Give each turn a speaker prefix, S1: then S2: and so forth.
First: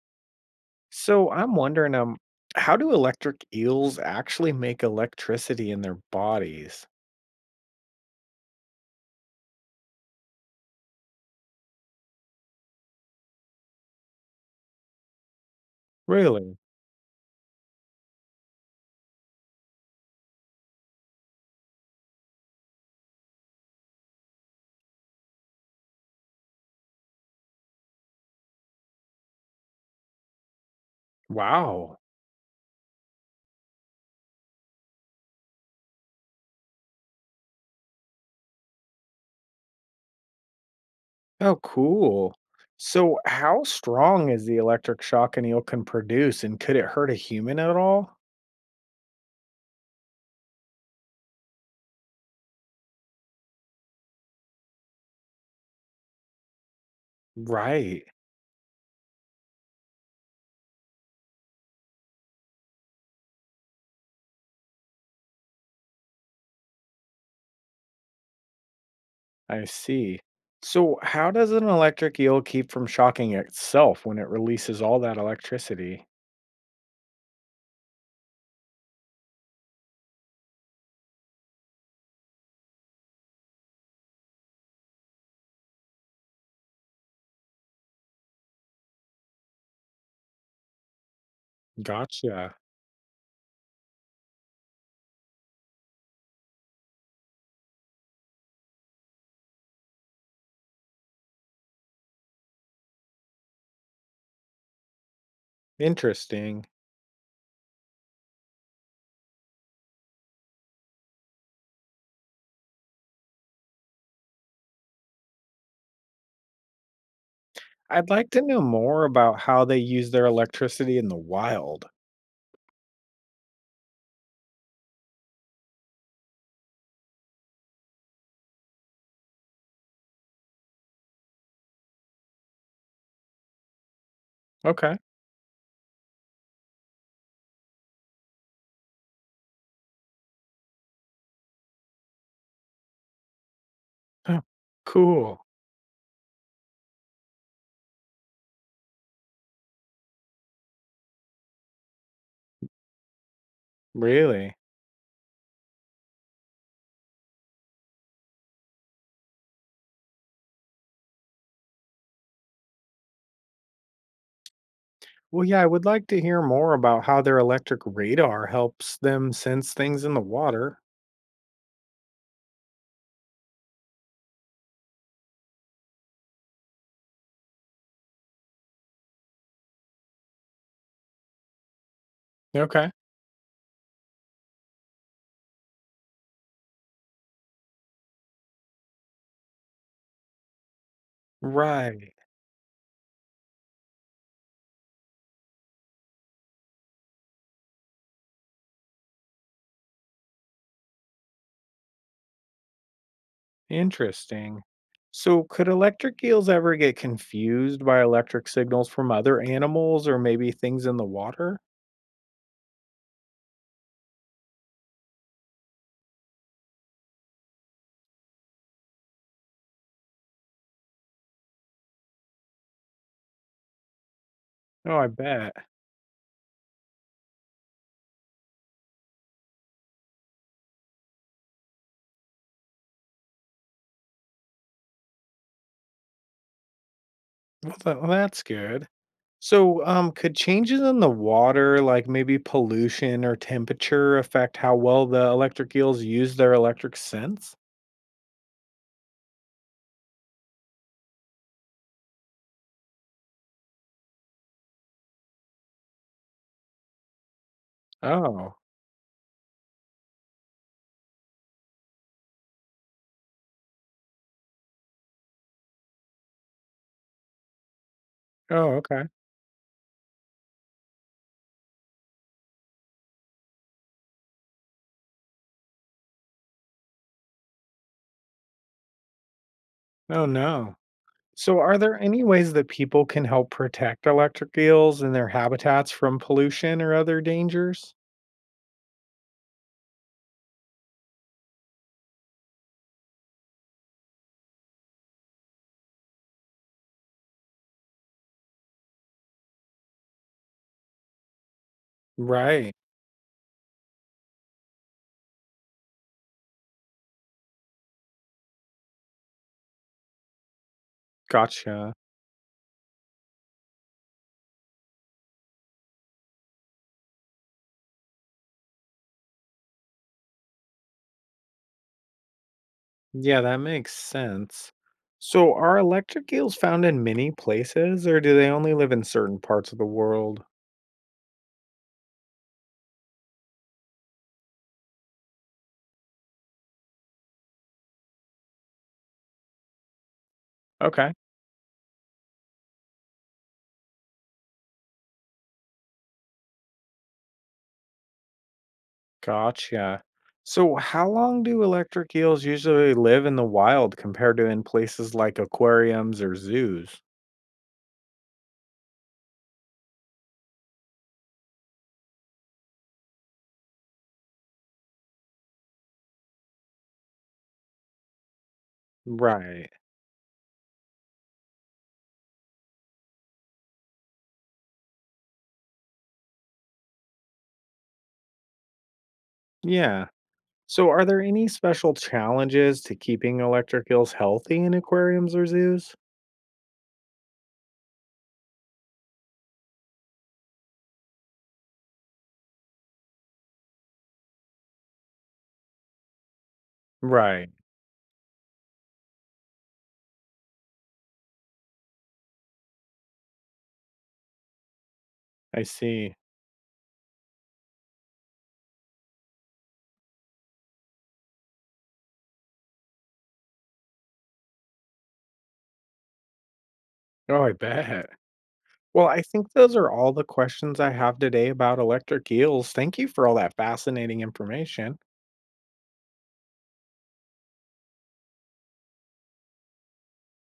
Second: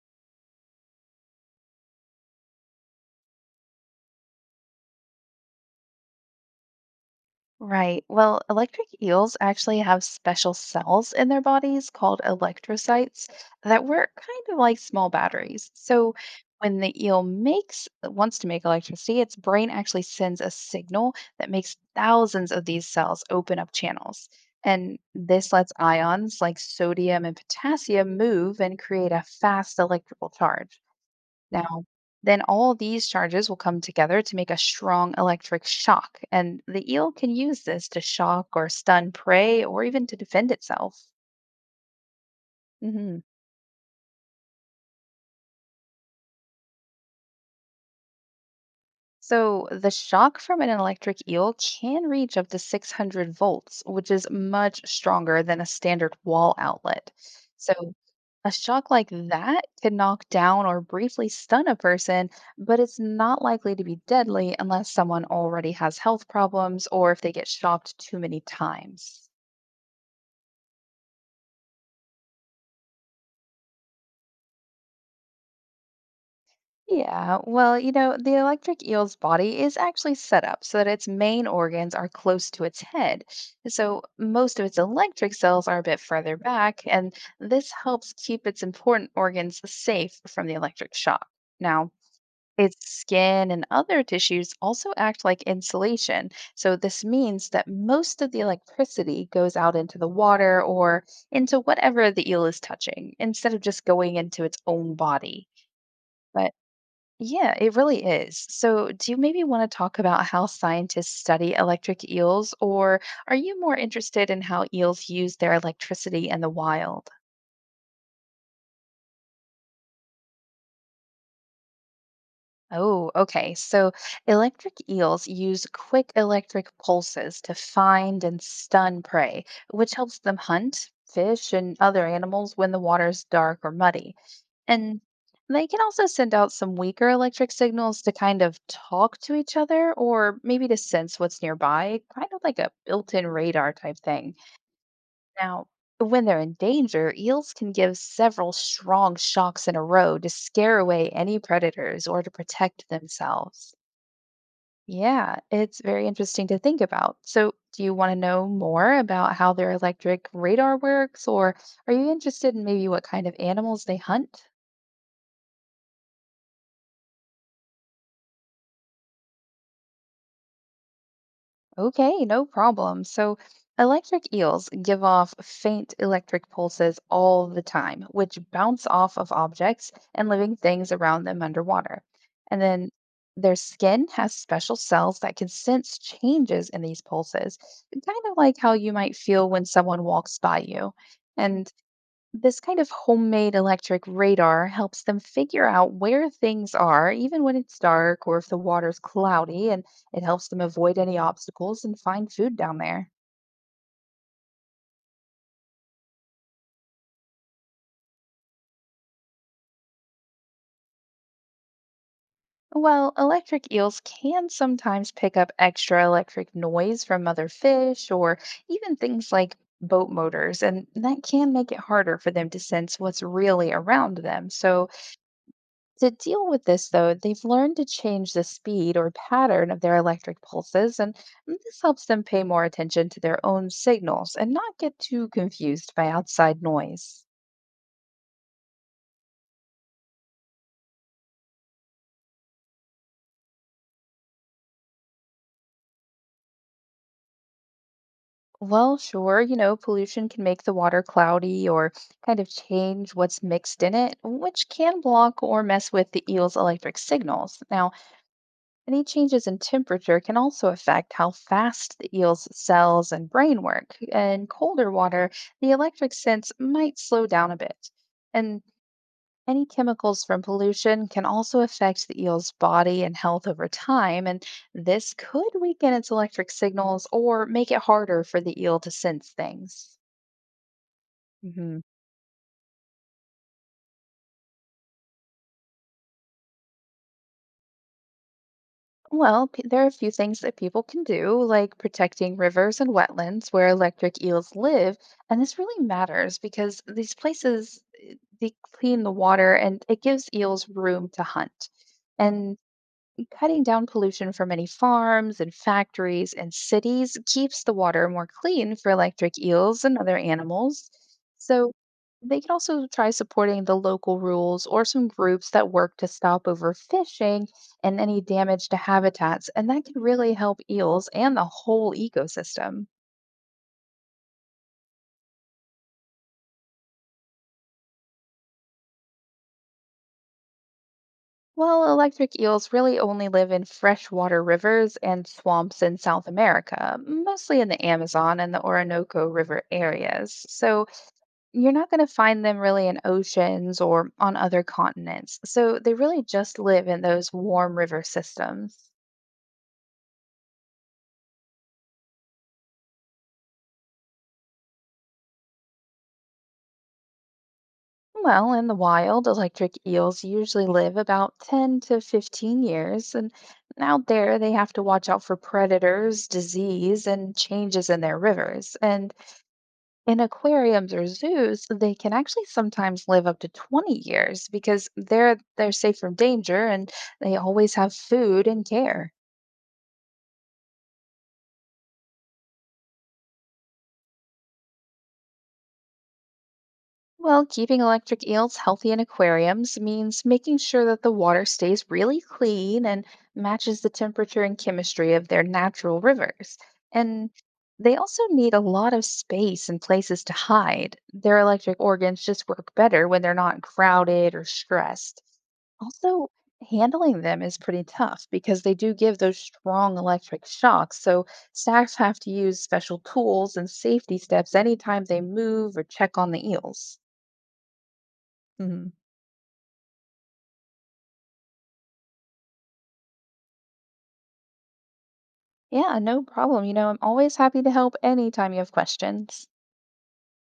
S1: So I'm wondering, how do electric eels actually make electricity in their bodies?
S2: Right. Well, electric eels actually have special cells in their bodies called electrocytes that work kind of like small batteries. So
S1: Really?
S2: when the eel makes wants to make electricity, its brain actually sends a signal that makes thousands of these cells open up channels. And this lets ions like sodium and potassium move and create a fast electrical charge. Now,
S1: Wow.
S2: then all these charges will come together to make a strong electric shock, and the eel can use this to shock or stun prey or even to defend itself.
S1: Oh, cool. So
S2: hmm
S1: how strong is the electric shock an eel can produce, and could it hurt a human at all?
S2: So, the shock from an electric eel can reach up to 600 volts, which is much stronger than a standard wall outlet. So,
S1: Right.
S2: a shock like that could knock down or briefly stun a person, but it's not likely to be deadly unless someone already has health problems or if they get shocked too many times.
S1: I see. So how does an electric eel keep from shocking itself when it releases all that electricity?
S2: Yeah, well, the electric eel's body is actually set up so that its main organs are close to its head. So most of its electric cells are a bit further back, and this helps keep its important organs safe from the electric shock. Now,
S1: Gotcha.
S2: its skin and other tissues also act like insulation. So, this means that most of the electricity goes out into the water or into whatever the eel is touching instead of just going into its own body. But
S1: Interesting.
S2: yeah, it really is. So, do you maybe want to talk about how scientists study electric eels, or are you more interested in how eels use their electricity in the wild?
S1: I'd like to know more about how they use their electricity in the wild.
S2: Oh, okay. So electric eels use quick electric pulses to find and stun prey, which helps them hunt fish and other animals when the water's dark or muddy.
S1: Okay.
S2: And they can also send out some weaker electric signals to kind of talk to each other or maybe to sense what's nearby, kind of like a built-in radar type thing.
S1: Oh, cool.
S2: Now, when they're in danger, eels can give several strong shocks in a row to scare away any predators or to protect themselves.
S1: Really?
S2: Yeah, it's very interesting to think about. So, do you want to know more about how their electric radar works, or are you interested in maybe what kind of animals they hunt?
S1: Well, yeah, I would like to hear more about how their electric radar helps them sense things in the water.
S2: Okay, no problem. So, electric eels give off faint electric pulses all the time, which bounce off of objects and living things around them underwater. And then
S1: Okay.
S2: their skin has special cells that can sense changes in these pulses, kind of like how you might feel when someone walks by you. And
S1: Right.
S2: this kind of homemade electric radar helps them figure out where things are, even when it's dark or if the water's cloudy, and it helps them avoid any obstacles and find food down there.
S1: Interesting. So, could electric eels ever get confused by electric signals from other animals or maybe things in the water?
S2: Well, electric eels can sometimes pick up extra electric noise from other fish or even things like boat motors, and that can make it harder for them to sense what's really around them. So,
S1: Oh, I bet.
S2: to deal with this, though, they've learned to change the speed or pattern of their electric pulses, and this helps them pay more attention to their own signals and not get too confused by outside noise.
S1: Well, that's good. So, could changes in the water, like maybe pollution or temperature, affect how well the electric eels use their electric sense?
S2: Well, sure, pollution can make the water cloudy or kind of change what's mixed in it, which can block or mess with the eel's electric signals. Now,
S1: Oh.
S2: any changes in temperature can also affect how fast the eel's cells and brain work. In colder water, the electric sense might slow down a bit. And
S1: Oh, okay.
S2: any chemicals from pollution can also affect the eel's body and health over time, and this could weaken its electric signals or make it harder for the eel to sense things.
S1: Oh, no. So, are
S2: Mhm.
S1: there any ways that people can help protect electric eels and their habitats from pollution or other dangers?
S2: Well, there are a few things that people can do, like protecting rivers and wetlands where electric eels live. And this really matters because these places, they clean the water and it gives eels room to hunt. And
S1: Right.
S2: cutting down pollution from many farms and factories and cities keeps the water more clean for electric eels and other animals. So
S1: Gotcha.
S2: they can also try supporting the local rules or some groups that work to stop overfishing and any damage to habitats. And that can really help eels and the whole ecosystem.
S1: Yeah, that makes sense. So, are electric eels found in many places or do they only live in certain parts of the world?
S2: Well, electric eels really only live in freshwater rivers and swamps in South America, mostly in the Amazon and the Orinoco River areas. So
S1: Okay.
S2: you're not going to find them really in oceans or on other continents, so they really just live in those warm river systems.
S1: Gotcha. So, how long do electric eels usually live in the wild compared to in places like aquariums or zoos?
S2: Well, in the wild, electric eels usually live about 10 to 15 years, and out there they have to watch out for predators, disease, and changes in their rivers. And
S1: Right.
S2: in aquariums or zoos, they can actually sometimes live up to 20 years because they're safe from danger and they always have food and care.
S1: Yeah. So, are there any special challenges to keeping electric eels healthy in aquariums or zoos?
S2: Well, keeping electric eels healthy in aquariums means making sure that the water stays really clean and matches the temperature and chemistry of their natural rivers. And
S1: Right.
S2: they also need a lot of space and places to hide. Their electric organs just work better when they're not crowded or stressed.
S1: I see.
S2: Also, handling them is pretty tough because they do give those strong electric shocks, so staff have to use special tools and safety steps anytime they move or check on the eels.
S1: Oh, I bet.
S2: Mhm.
S1: Well, I think those are all the questions I have today about electric eels. Thank you for all that fascinating information.
S2: Yeah, no problem. You know, I'm always happy to help anytime you have questions.